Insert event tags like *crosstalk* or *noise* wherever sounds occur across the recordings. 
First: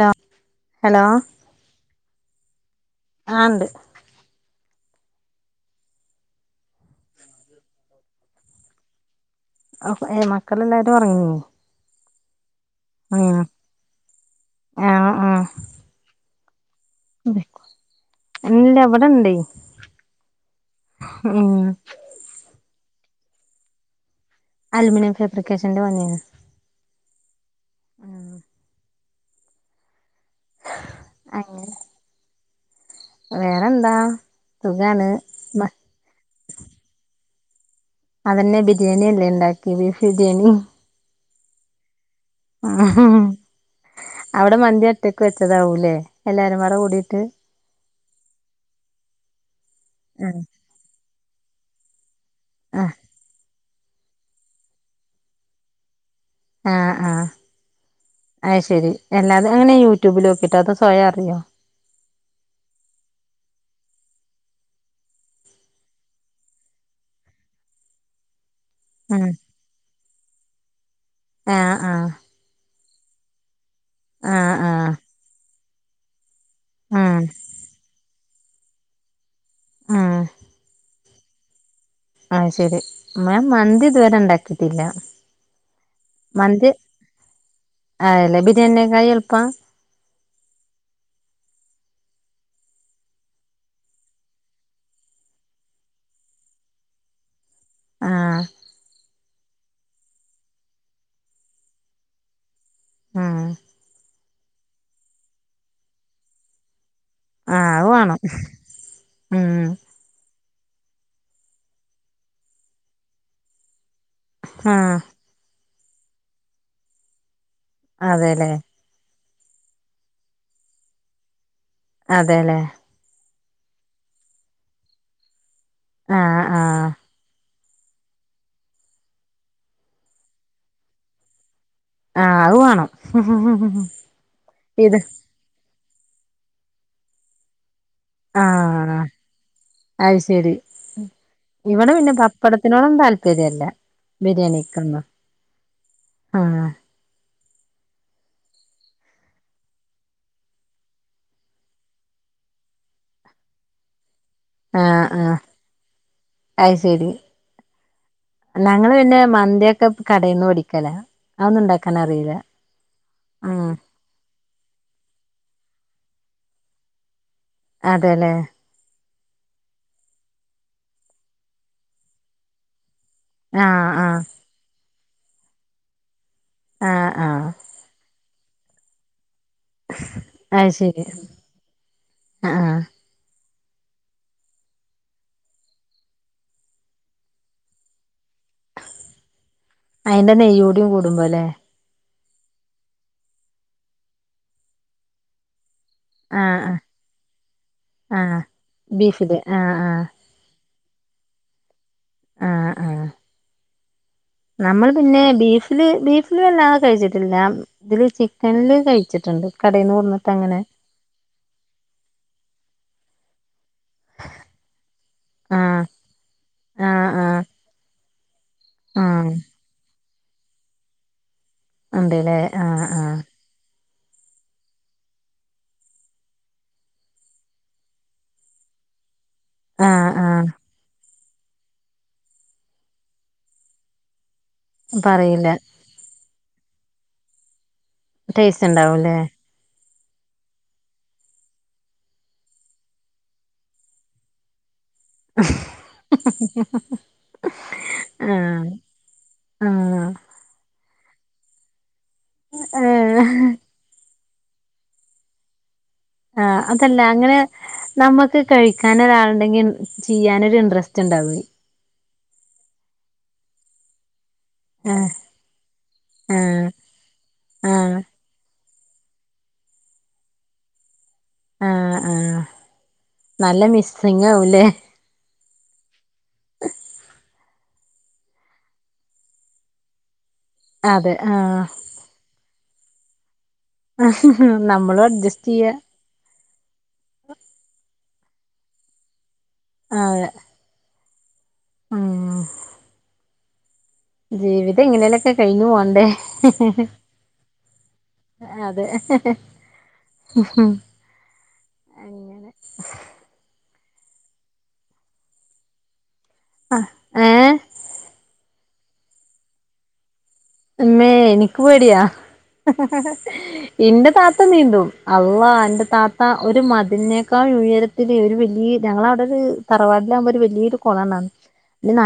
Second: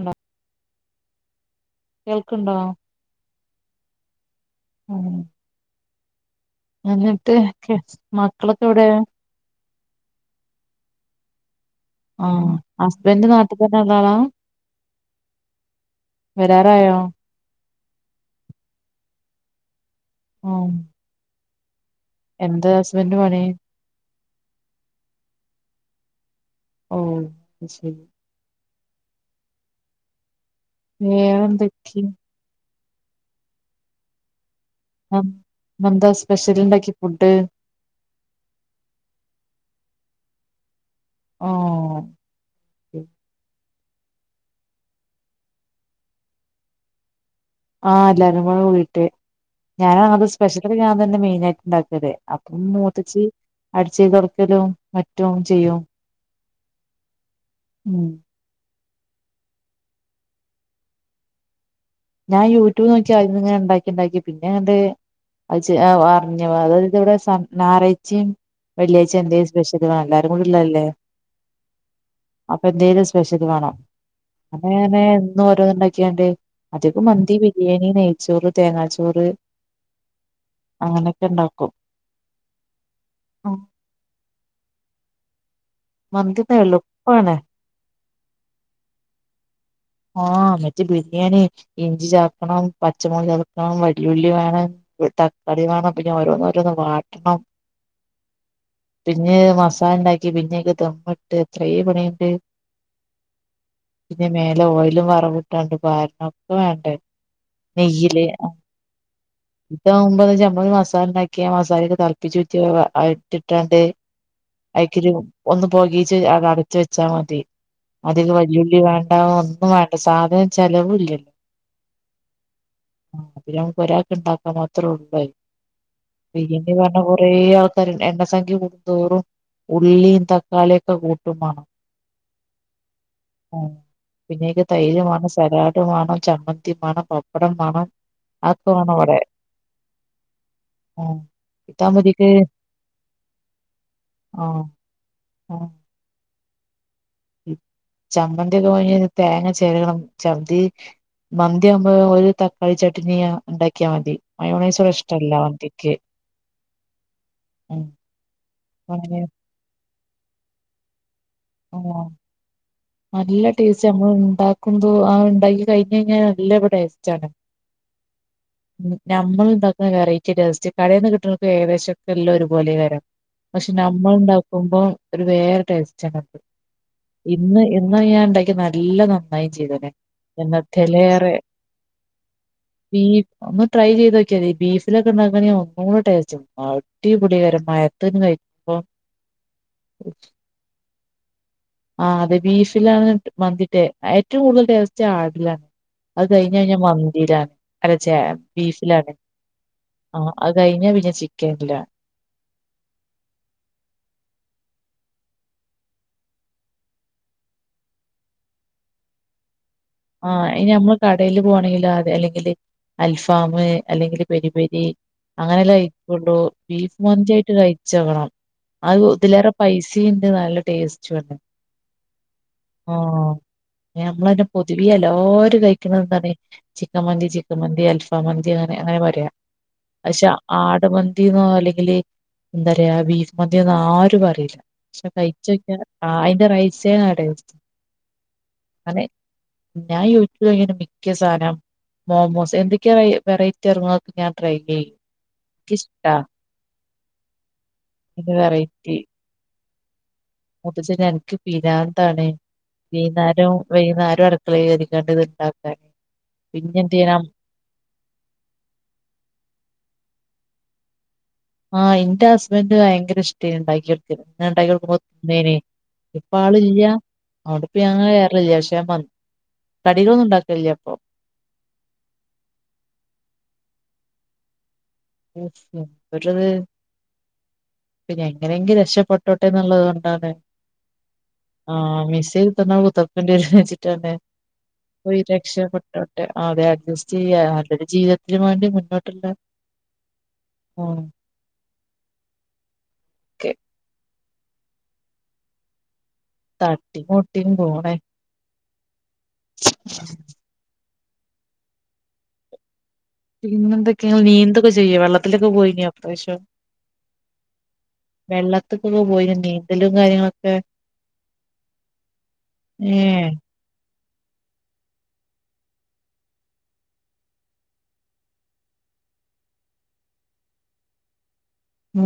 Hello hello കേൾക്ണ്ടോ ആ ഉണ്ട് ഉം എന്നിട്ട് ക്കെ മക്കളൊക്കെ എവിടെ? അപ്പം ഏ മക്കളെല്ലാരും ഒറങ്ങി ആഹ് ഹസ്ബൻഡ് നാട്ടിൽ തന്നെ ഉള്ളയാളാ ആഹ് വരാറായോ? എല്ല വടെണ്ടേ ഉം എന്ത് ഹസ്ബന്റിന് പണി? അലൂമിനിയം ഫേബ്രിക്കേഷന്റെ പണിയാണ് ഓഹ് ശെരി. *inaudible* അങ്ങനെ വേറെന്തൊക്കെ? വേറെന്താ. സുഖാണ് അഹ് ന്ന്ന്താ സ്പെഷ്യലിണ്ടാക്കി ഫുഡ് അതെന്നെ ബിരിയാണി എല്ലെ ഇണ്ടാക്കി ഫിരിയാണി ആഹ് ആഹ് അവിടെ മന്തി ഒറ്റക്ക് വെച്ചതാവൂല്ലേ എല്ലാരുംബാടെ കൂടിട്ട് ആഹ് അല്ലാരുംകൂടെ കൂടിട്ട് ഞാനാണ് അത് ആഹ് സ്പെഷ്യൽ ഞാൻ തന്നെ മെയിന ആയിട്ട് ഉണ്ടാക്കല് അപ്പം ആഹ് മൂത്തച്ചി അടിച്ചേയിരിതോടക്കലും മുറ്റും ചെയ്യും. ആഹ് ആഹ് ഉം അത് ശരി തന്നെ അതെങ്ങനെ യൂട്യൂബിൽ നോക്കിട്ടോ അതോ സ്വയം അറിയോ? ഞാൻ യൂട്യൂബ് നോക്കി അയിന്ന്ങ്ങനണ്ടാക്കിണ്ടാക്കി പിന്നെ അങ്ങട്ട് അജ് ആ ഓ അർഞ് അതായത് വിടെ സ ഞറാഴ്ച്ചിം വെള്ളിയാഴ്ച ആഹ് എന്തേലും സ്പെഷ്യൽ വാണ്ടേ എല്ലാരും കൂടിയുള്ളതല്ലേ ഏഹ് ആഹ് അപ്പന്തെിലും സ്പെഷ്യല് വേണം ആഹ് അങ്ങനെ ആഹ് എന്നും ഓരോന്നുണ്ടാക്കിക്കാണ്ട് അതികം ആഹ് മന്തി, ബിരിയാണി, നെയ്ച്ചോറ്, തേങ്ങാച്ചോറ് ആഹ് അങ്ങനൊക്കെ ഉണ്ടും അത് ശെരി മേം മന്തി ഇത്‌വരെ ണ്ടാക്കീട്ടില്ലാ മന്തി ആല്ലേ ബിരിയാണിനേക്കാൾ എളുപ്പം ആഹ് മറ്റേ ബിരിയാണി ഇഞ്ചി ചേർക്കണം പച്ചമൊള് ചേർക്കണം വല്യുള്ളി വേണം തക്കാളി വേണം പിന്നെ ഓരോന്ന് രോന്ന് വാട്ടണം ആഹ് പിന്നെ മസാല ണ്ടാക്കി പിന്നെയിക്ക് ദമ്മിട്ട് എത്രേ പണിയണ്ട്. ആഹ് പിന്നെ മേലെ ഓയിലും വറവിട്ടാണ്ട് പാരണം ഒക്കെവേണ്ടേ? ആഹ് അത് വേണം നെയ്യില് അഹ് ഉം താ കുമ്പോ *unintelligible* മസാല ഉണ്ടാക്കിയ മസാലൊക്കെ തളപ്പിചൂറ്റ ആ എട്ടിട്ടാണ്ട് ആഹ് അയ്ക്കെരു ഒന്ന് പോകീച്ച് അത് അടച്ചവെച്ചാ മതി അതിക്ക് അതെല്ലേ വല്ലുള്ളി വേ ഉണ്ടാവൊ ഒന്നും വേണ്ട സാധനം ചെലവ്ഇല്ലല്ലോ അതെലെ *unintelligible* ഒരാക്ക് ണ്ടാക്കാൻ മാത്രേള്ളൂ അഹ് ആഹ് ആഹ് *unintelligible* കുറേ ആൾക്കാർ എണ്ണസംഖ്യ കൂടുന്തോറും ഉള്ളീൻ തക്കാളിയൊക്കെ കൂട്ടുംമാണം ആഹ് അത് വേണം അഹ് പിന്നെയ്ക്ക് ഇത് തൈര്മാണം സരാട് മാണം ചമ്മന്തി മാണം പപ്പടം മാണം അതൊക്കെ മാണം ആഹ് ഇവിടെ അത് ശരി ആഹ് ഇവടെ ഇതാവുമ്പോ പിന്നെ ഇതിക്ക് പപ്പടത്തിനോടം താല്പര്യല്ല ആഹ് ബിരിയാണിക്കൊന്നും ആഹ് ആഹ് ചമ്മന്തി ത തേങ്ങ ചെരകണം ചമ്മന്തി മന്തിയാവുമ്പോ ഒരു തക്കാളി ചട്നിയാ ഉണ്ടാക്കിയാ മതി മയോണൈസ് ആഹ് ഇഷ്ടല്ല ആഹ് മന്തിക്ക് ഉം ല്ലാ ഞങ്ങള് പിന്നെ അങ്ങനെ മന്തിയൊക്കെ കടയിൽന്ന് ടിക്കല അതൊന്നും ആഹ് ഇണ്ടാക്കാനറീല ആഹ് അമ്മഹ്ണ്ടാക്കുമ്പോ ആഹ് ണ്ടാക്കി കഴിഞ്ഞ കഴിഞ്ഞാ നല്ല ഇവിടെ ടേസ്റ്റ്ആണ് അതെല്ലേ നമ്മൾ ഉണ്ടാക്കുന്ന വെറൈറ്റി ടേസ്റ്റ് കടയിൽ നിന്ന് കിട്ടുന്ന ഏകദേശൊക്കെ എല്ലാം ഒരുപലെക്കാരം പക്ഷെ ആഹ് നമ്മൾ ആഹ് ഉണ്ടാക്കുമ്പോം ഒരു വേറെ ടേസ്റ്റണ് ആഹ് ആഹ് ഇന്ന് ഇന്ന് ഞാൻ ഉണ്ടാക്കി നല്ല നന്നായി ചെയ്ത് അത് ശരി എന്നത്തലേറെ ആ ആ ബീ ഒന്ന് ട്രൈ ചെയ്ത് നോക്കിയാതി ഈ ബീഫിലൊക്കെ ഉണ്ടാക്കണെ ഒന്നുകൂടെ ടേസ്റ്റും അടിപൊളികാരം മഴത്ത്ന്ന് കഴി പൊ അയിന്റെ നെയ്യോടിയ കൂടുമ്പോ അല്ലേ ആ അതെ ബീഫിലാണ് വന്തിട്ടേ ഏറ്റവും കൂടുതൽ ടേസ്റ്റ് ആടിലാണ് അത് ആ കഴിഞ്ഞ ആ കഴിഞ്ഞ മന്തിയിലാണ് അല്ല ച്ചേ ആ ബീഫിലാണ് ബീഫില് ആ ആ അഹ് കഴിഞ്ഞ പിന്നെ ചിക്കൻല്ല ആഹ് ആഹ് നമ്മള് പിന്നെ ബീഫില് ബീഫില് വല്ലാതെ കഴിച്ചിട്ടില്ല ഇതില് ചിക്കനില് കഴിച്ചിട്ടുണ്ട് കടേന്നു വെന്ന് ആഹ് ഇനി നമ്മള് കടേല് പോണെങ്കിലോ അതെ അല്ലെങ്കില് അൽഫാം അല്ലെങ്കില് പെരി പെരി ആ അങ്ങനെല്ലാം കഴപ്പള്ളൂ ആ ബീഫ് ആ മന്തയിട്ട് കഴിച്ചോകണം ആ അഹ് ഇതിലേറെ പൈസീണ്ട് നല്ല ടേസ്റ്റുണ്ട് ഉണ്ട് ല്ലേ ആഹ് ആഹ് നമ്മളന്നെ പൊതുവി എല്ലാര് കഴിക്ക്ണന്താണ് ചിക്കൻ മന്തി ചിക്കൻ മന്തി അൽഫാ മന്തി അങ്ങനെ അങ്ങനെ പറയാം ആ പക്ഷെ ആ ആട്മന്തി *unintelligible* അല്ലെങ്കിൽ എന്താറയാ ബീഫ്‌ മന്തീന്നോ ആരും അറിയില്ല പക്ഷെ പറയില്ല കഴിച്ചക്കാ ആഹ് അയ്ന്റെ റൈസേ *unintelligible* ടേസ്റ്റ്ണ്ടാവും അങ്ങനെ ല്ലേ ഞാൻ യൂട്യൂബ്നോക്കിന്നെ മിക്കസാനം മോമോസ് എന്തൊക്കെയാ വെറൈറ്റി ഏർങണൊക്കെ ഞാൻ ട്രൈ ചെയ്യും എനിക്കിഷ്ടാ ഇങ്ങനെ ആഹ് ആഹ് മുതുച്ചന് അൻക്ക് പിരാന്താണ് ഏ വൈന്നാരം വൈന്നേരും അടക്കളരിക്കാണ്ട് ഇത് ഇണ്ടാക്കാൻ ആഹ് അതല്ല അങ്ങനെ നമ്മുക്ക് കഴിക്കാൻ ഒരാളുണ്ടെങ്കിൽ ചെയ്യാനരു ഇൻട്രസ്റ്റ് ഉണ്ടാവ ആഹ് എന്റെ ഹസ്ബൻഡ് ഭയങ്കര ഇഷ്ട്ടായി ഉണ്ടാക്കിത് ആ ഞാണ്ടാക്കികൊട്ക്കുമ്പ ണ്ടേനി ഇപ്പ ആ ആള് ഇല്ല അവ്ടെപ്പ ആ ഞങ്ങള് *unintelligible* കടികളൊന്നും ഉണ്ടാക്കണില്ലേ അപ്പൊ ആഹ് ആഹ് നല്ല മിസ്സിംഗ് ആവുല്ലേ ഉ വട്ടത് പിന്നെ എങ്ങനെങ്കിലും രക്ഷപ്പെട്ടോട്ടെ എന്നുള്ളത് കൊണ്ടാണ് അതെ ആഹ് ആഹ് മിസ്സയ്തിതെന്നാ കുത്ർക്കണ്ടീരു ജാറ്ചിട്ടാണ് നമ്മളും പൊയ് അഡ്ജസ്റ്റ് ചെയ്യ രക്ഷപ്പെട്ടോട്ടെ അതെ അഡ്ജസ്റ്റ് ചെയ്യ നല്ലൊരു ജീവിതത്തിനന് വേണ്ടി മുന്നോട്ടുള്ള അതെ പോണം ആഹ് കെ ജീവിതം ഇങ്ങനെലൊക്കെ കഴിഞ്ഞുപോണ്ടേ തട്ടി മുട്ടിയും പോണേ അതെ അങ്ങനെ പിന്നെ എന്തൊക്കെയ നീന്തൊക്കെ ചെയ്യോ വെള്ളത്തിലൊക്കെ പോയിഞ്ഞോ ഇപ്രാവശ്യം ആ വെള്ളത്തിക്കൊക്കെ പോയി നീന്തലും കാര്യങ്ങളൊക്കെ മേ എനിക്ക് പേടിയാ ഏഹ് എന്റെ താത്ത നീന്തും അള്ളാ എന്റെ താത്ത ഒരു മതിനിനേക്കാൾ ഉയര തൊര് ഒരു വല്യയ ഞങ്ങളവ്ടെര് തറവാട്ലാവുമ്പൊര് വലിയൊരു കൊളണാണ്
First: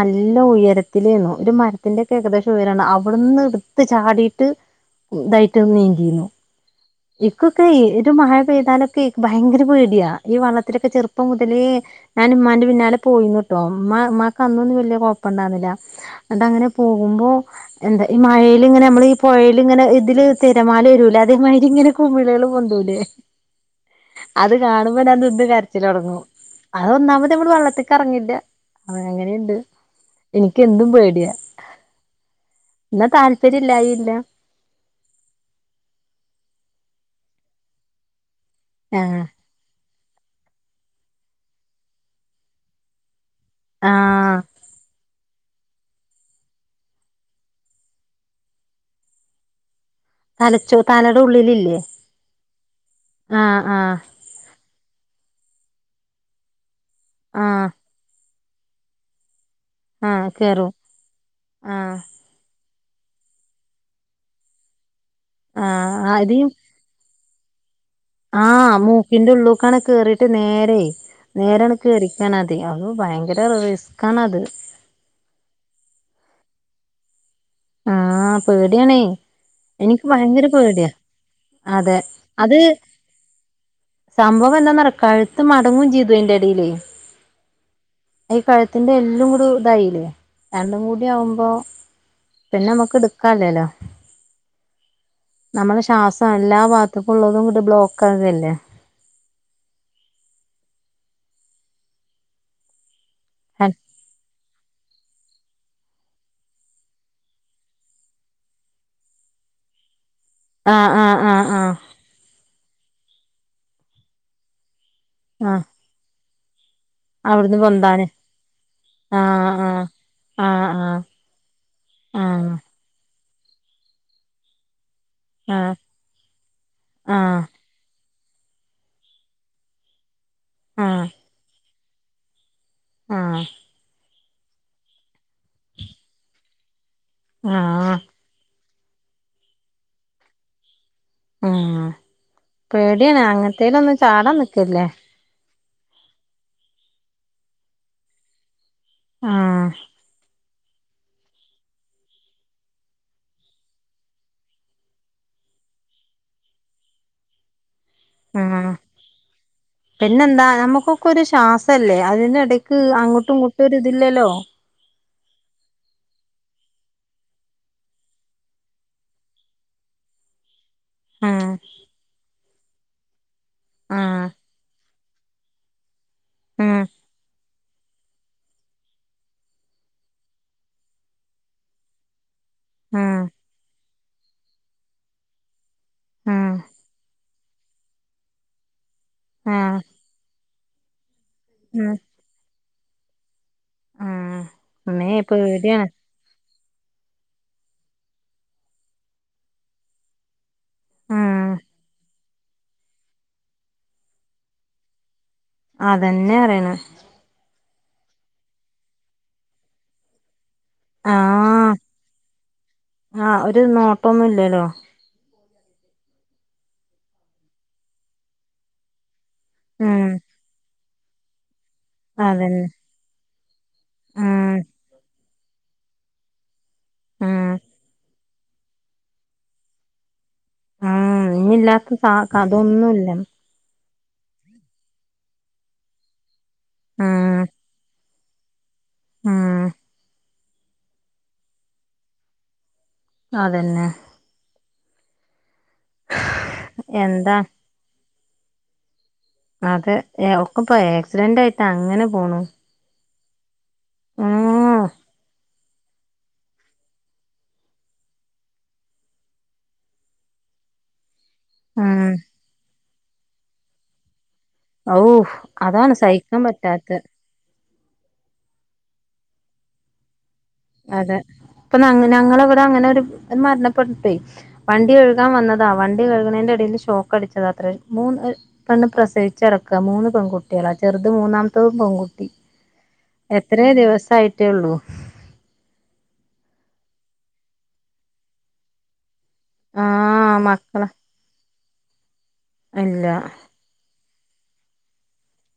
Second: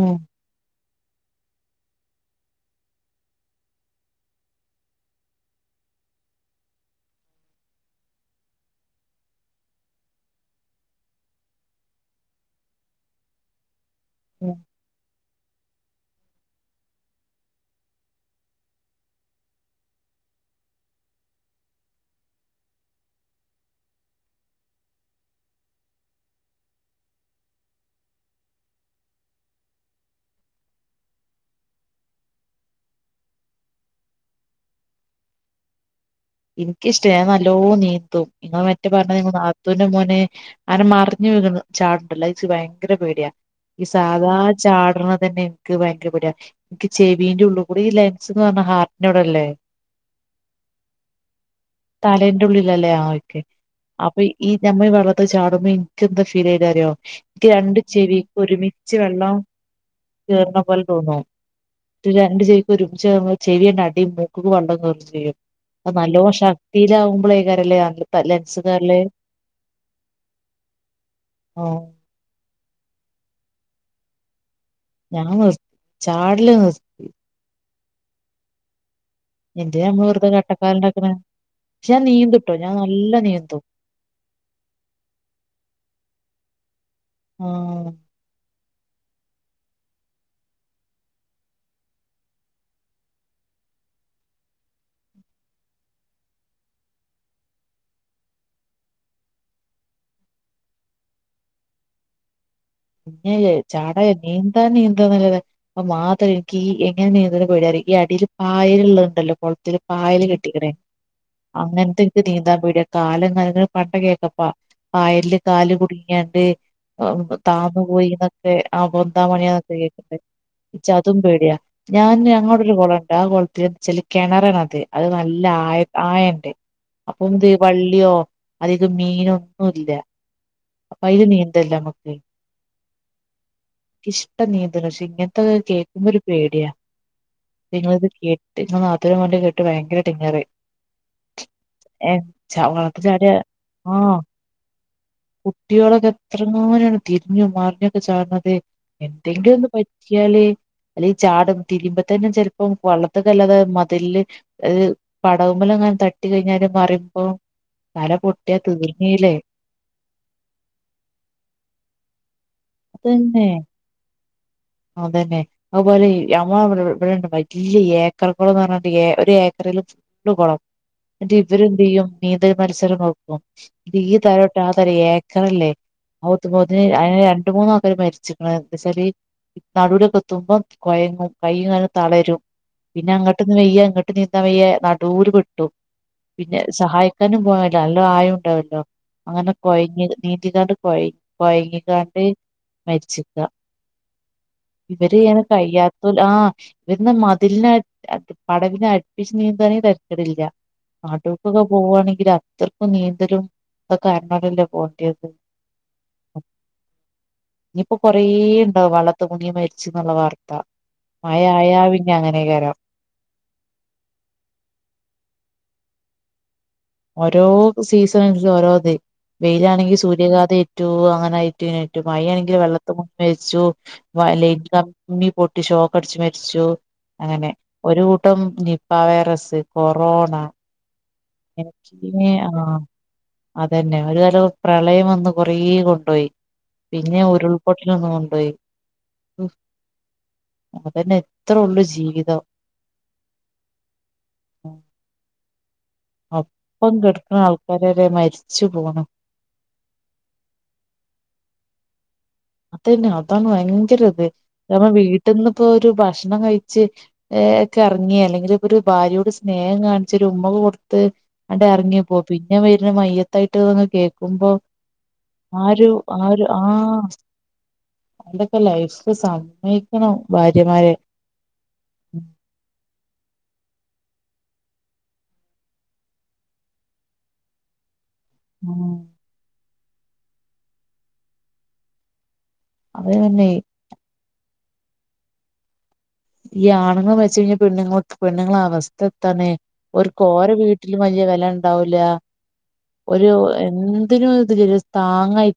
ഉം ഉയരത്തിലേന്നു ഒരു മരത്തിന്റൊക്കെ ഏകദേശം ഉയരാണ് അ ബട്ന്ന് ഇട്ത്ത് ചാടീട്ട് ഇതായിട്ട് നീന്തീനു ഇക്കൊക്കെ ഒരു മഴ പെയ്താലൊക്കെ ഭയങ്കര പേടിയാ ഈ വള്ളത്തിലൊക്കെ ചെറുപ്പം മുതലേ ഞാൻ ഇമാന്റെ പിന്നാലെ പോയിന്നന്ന് ട്ടോ ഇമമാ ഇമമാക്ക് ഉം അന്നൊന്നും വലിയ കൊഴപ്പ ഇണ്ടായിരുന്നില്ല അത അങ്ങനെ പോകുമ്പോ എന്താ ഈ മഴയിൽ ഇങ്ങനെ നമ്മള് ഈ പുഴൽ ഇങ്ങനെ ഇതില് തിരമാല വരൂല അത ഇങ്ങനെ കുമിളെള് പൊന്തൂലേ അത് കാണുമ്പ ഞാ നിന്ന് കര്ച്ചിലൊട്ങ്ങും അത ഒന്നാമത്വള് വെള്ളത്തിക്ക് എറങ്ങില്ല അന അങ്ങനിണ്ട് എനിക്ക് എന്തും പേടിയാ എന്നാ താല്പര്യ ഇല്ലായില്ല ഇൻക്കിഷ്ട ഞാ നല്ലോ നീന്തും ഇങ്ങെ മറ്റേ പറഞ്ഞത് ആഹ് ഞങ്ങള് നാളെ നത്തൂൻ്റെ മോനെ ആനെ മറിഞ്ഞു വ ചാടുണ്ടല്ലോ അത് ഇച്ച് ഭയങ്കര പേടിയ ഈ സാദാ ആഹ് ചാടണ തന്നെ എനിക്ക് ഭയങ്കരപേടി ഇക്ക് ചെവീന്റെ ഉള്ള്കൂടെ ഈ ലെൻസ്ന്ന് പർഞ്ഞാ ഹാർട്ടിന്റെവടല്ലേ തലച്ചോ തലെടെ ഉള്ളിലില്ലേ തലേന്റുള്ളിലല്ലേ ആ ഓക്കെ ആഹ് ആഹ് അപ്പൊ ഇ ഈ നഞമ്മ വെള്ളത്ത ചാടുമ്പ്പോ എനിക്ക് എന്താ ഫീൽതറയോ എനിക്ക് ആഹ് രണ്ടു ചെവി ഒരുമിച്ച് വെള്ളം ആഹ് കേറും കേർണപോലെ തോന്നും ആഹ് രണ്ട് ചെവിക്കൊരു ചേർന്ന് ചെവിണ്ട്അടിം മൂക്ക്ക്ക് വള്ളംകേറും ചെയ്യും അ ആഹ് നല്ലോ ആദ്യ ശക്തിയിലാവുമ്പളേയ്കാരലെ അങ്ങട് ആഹ് മൂക്കിന്റെ ഉള്ളൂക്കാണ് കേറീട്ട് നേരെ നേരാണ് ആഹ് കേറി ചേനെ അധിക്കോ അഹ് ഭയങ്കര റിസ്ക്കാണ് അത് ഞാൻ നിർ ചാടില നിർ ആഹ് പേടീയാണേ എന്തിനാമ്മ വെറുത കട്ടക്കാലണ്ടക്കണെ ക്ഷെ അതെ ഞാൻ നീന്തുട്ടോ അത് ഞാൻ നല്ല നീന്തു സംഭവം എന്താന്നറ കഴുത്ത് മടങ്ങും ചെയ്തു അതിൻ്റെ എടേൽ ആഹ് ഈ കഴു ത്തിന്റെ എല്ലും കൂടി ഇതായില്ലേ രണ്ടും കൂടിയ ആവുമ്പോ പിന്നമ്മക്ക് ഇട്ക്കാല്ലല്ലോ നമ്മളെ ശ്വാസം എല്ലാ ബാത്ക്കും ഉള്ളതുംകുടി ബ്ലോക്ക് ആല്ലേ പിന്നെ ചാട നീന്താ നീന്താ നല്ലത അപ്പൊ മാത്രം എനിക്ക് ഈ എങ്ങനെ നീന്തണ പേടിയ ഈ അടിയിൽ പായൽ ഉള്ളതുണ്ടല്ലോ കുളത്തിൽ പായൽ ആഹ് ആഹ് ആഹ് ആഹ് അങ്ങനെന്ത് നീന്താൻ പേടിയ കാലങ്ങാനം *unintelligible* ആഹ് പായയില് കുടുങ്ങിയാ എന്ത് ചെയ്യും. അവിടുന്ന് താന്നു പൊന്താന് പോയിന്നൊക്കെ ആ പൊന്താം ആഹ് മണിയാന്നൊക്കെ ആഹ് കേക്കെ ആഹ് ആഹ് അതും പേടിയാ ഞാൻ ആഹ് അങ്ങോട്ടൊരു കുളം ഉണ്ട് ആ കുളത്തി ചെളി കിണറണത് അത് നല്ല ആഹ് ആ ആയുണ്ട് ആഹ് അപ്പൊന്ത് ചെയ്യും വള്ളിയോ അധികം മീനൊന്നു ഇല്ല, അപ്പോ ആഹ് അതില് നീന്തല്ലോ നമുക്ക്. ആഹ് ഇഷ്ട നീന്തല്, പക്ഷെ ഇങ്ങനത്തെക്കെ കേൾക്കുമ്പോ ഒരു പേടിയാ ആഹ് നിങ്ങളിത് കേ *unintelligible* ഉം, പേടിയാണ് വെള്ളത്തിച്ചാടിയ അങ്ങനത്തേല് ഒന്നും ആഹ് ചാടാൻ നിക്കല്ലേ. കുട്ടികളൊക്കെ എത്രങ്ങാനാണ് തിരിഞ്ഞു മാറിഞ്ഞൊക്കെ ചാടണതെ. എന്തെങ്കിലും ഒന്ന് ആഹ് പറ്റിയാല്. അല്ലെ ഈ ചാടും തിരിയുപത്തേന് ചിലപ്പം വളളത്തിലേക്ക് അല്ലാതെ മതിലില് അത് പടവുമേൽഅങ്ങനെ തട്ടി കഴിഞ്ഞാല് മറുമ്പോ തല പൊട്ടിയ ആഹ് തിർന്നില്ലേ പിന്നെന്താ നമ്മുക്കൊക്കെ ഒരു ശ്വാസല്ലേ അതിനിടയ്ക്ക് അത് അങ്ങോട്ടും തന്നെ ഇങ്ങോട്ടും ഒരു ഇതില്ലല്ലോ. അതന്നെ അതുപോലെ മ്മടെ ഇവിടെണ്ട് വലിയ ഏക്കർക്കളന്ന് പറഞ്ഞിട്ടണ്ട് ഏ ഒരു ഏക്കറില് ഉണ്ട് കുളം എന്നിട് ആഹ് ഇവര്ന്ത് ചെയ്യും നീന്തല് മത്സരം വയ്ക്കും, ഈ ആഹ് തര ഏക്കറ അല്ലേ ആഹ് *unintelligible* രണ്ട് മൂന്ന് ആൾക്കർ മരിച്ച്, എന്നു വെച്ചാല് ഈ നടുവിലൊക്കെ എത്തുമ്പോം കൊഴങ്ങും കയ്യും കാലും തളരും. പിന്നെ ആഹ് അങ്ങട്ട് നിന്താൻ വയ്യ, ഇങ്ങോട്ട് നീന്താൻ വെയ്യ, നടുവില് പെട്ടു പിന്നെ സഹായ പോയല്ലോ നല്ലോ ആഴം ഉണ്ടാവല്ലോ അങ്ങനെ ആഹ് ആഹ് കൊഴഞ്ഞ് നീന്തി കൊഴയി ഉം കൊഴങ്ങിക്കാണ്ട് മരിച്ചിരിക്ക ആഹ് അമ്മേ ഇവര് പേടിയാണ് കഴിയാത്ത ആഹ് ഇവരന്ന മതില്ന് പടവിനെ അടിപ്പിച്ച് നീന്താണെ തരക്കേടില്ല. ആഹ് നടുമെക്കൊക്കെ പോവുവാണെങ്കിൽ അത്രയ്ക്കും നീന്തലും അതൊക്കെ *unintelligible* പോകേണ്ടിയത് അതന്നെ അറിയണ് ഇനിയിപ്പോ കൊറേ ഉണ്ടാവും വെള്ളത്തി മുങ്ങി മരിച്ച് എന്നുള്ള വാർത്ത. മയ ആഹ് ആയ പിന്നെ അങ്ങനെയൊകെ വരാം ആഹ് ഒരു നോട്ടൊന്നും ഇല്ലല്ലോ ഓരോ സീസൺ ഓരോത് വെയിലാണെങ്കിൽ ഉം സൂര്യഘാത ഏറ്റു അങ്ങനെ ആയിട്ട് മഴ ആണെങ്കിൽ അതന്നെ വെള്ളത്തി മുങ്ങി മരിച്ചു, ഉം ലൈൻ കമ്പി പൊട്ടി ഷോക്ക് അടിച്ച് മരിച്ചു. അങ്ങനെ ഉം ഒരു കൂട്ടം നിപ്പ വൈറസ് കൊറോണ. ആഹ് ഇനില്ലാത്ത എനിക്ക് ആഹ് അതൊന്നുമില്ല അതന്നെ ഒരു കാലം പ്രളയം വന്ന് കൊറേ കൊണ്ടുപോയി. പിന്നെ ഉം ഉരുൾപൊട്ടൽ വന്നു കൊണ്ട് പോയി. ഉം അതന്നെ ഇത്ര ഉള്ളൂ ജീവിതം അതന്നെ ഉം. അപ്പം എന്താ കിടക്കുന്ന ആൾക്കാര്വരെ മരിച്ചു പോണു അതെ ഒക്കെ ഇപ്പോ ആക്സിഡന്റ് ആയിട്ട് അങ്ങനെ പോണു. അതന്നെ അതാണ് ഭയങ്കര ഇത്. ആ ഞമ്മ വീട്ടിന്ന്പ്പോ ഒരു ഭക്ഷണം കഴിച്ച് വേഗം എറങ്ങി അല്ലെങ്കിലിപ്പൊരു ഭാര്യയോട് സ്നേഹം കാണിച്ചൊരു ഉമ്മൊക്കെ കൊടുത്ത് ഉം ആണ്ടർങ്ങിപ്പോവും. പിന്നെ വരുന്ന മയ്യത്തായിട്ട്ന്ന് കേക്കുമ്പോ? ഔ ആരു അതാണ് സഹിക്കാൻ ആരു ആഹാ പറ്റാത്തെ ഇതൊക്കെ ലൈഫ് സമ്മയിക്കണം ഭാര്യമാരെ അതെ ഇപ്പൊ ഞങ്ങ ഞങ്ങളവിടെ അങ്ങനൊരു മരണപ്പെട്ടിട്ടേയ് വണ്ടികഴുകാൻ വന്നതാ വണ്ടി കഴുകണേൻറ്റേടയില് ഷോക്കടിച്ചതാത്രേ മൂന്ന് പെണ്ണ് ഉം പ്രസവിച്ചടക്ക മൂന്ന് പെൺകുട്ടികളാ ചെറുത് മൂന്നാമതും പെൺകുട്ടി അത് തന്നെ എത്രേ ദിവസായിട്ടേയുള്ളൂ ഈ ആണുങ്ങള് മരിച്ചുകഴിഞ്ഞാ പെണ്ണുങ്ങൾക്ക് പെണ്ണുങ്ങളെ അവസ്ഥ എന്താണേ ആ ഓർക്ക് മക്കളെ ഓരവീട്ടില് വല്യ വെലയുണ്ടാവൂല ഇല്ല ഒരു എന് ന്തിനു ഒരിതില്ലല്ലോ താങ്ങായി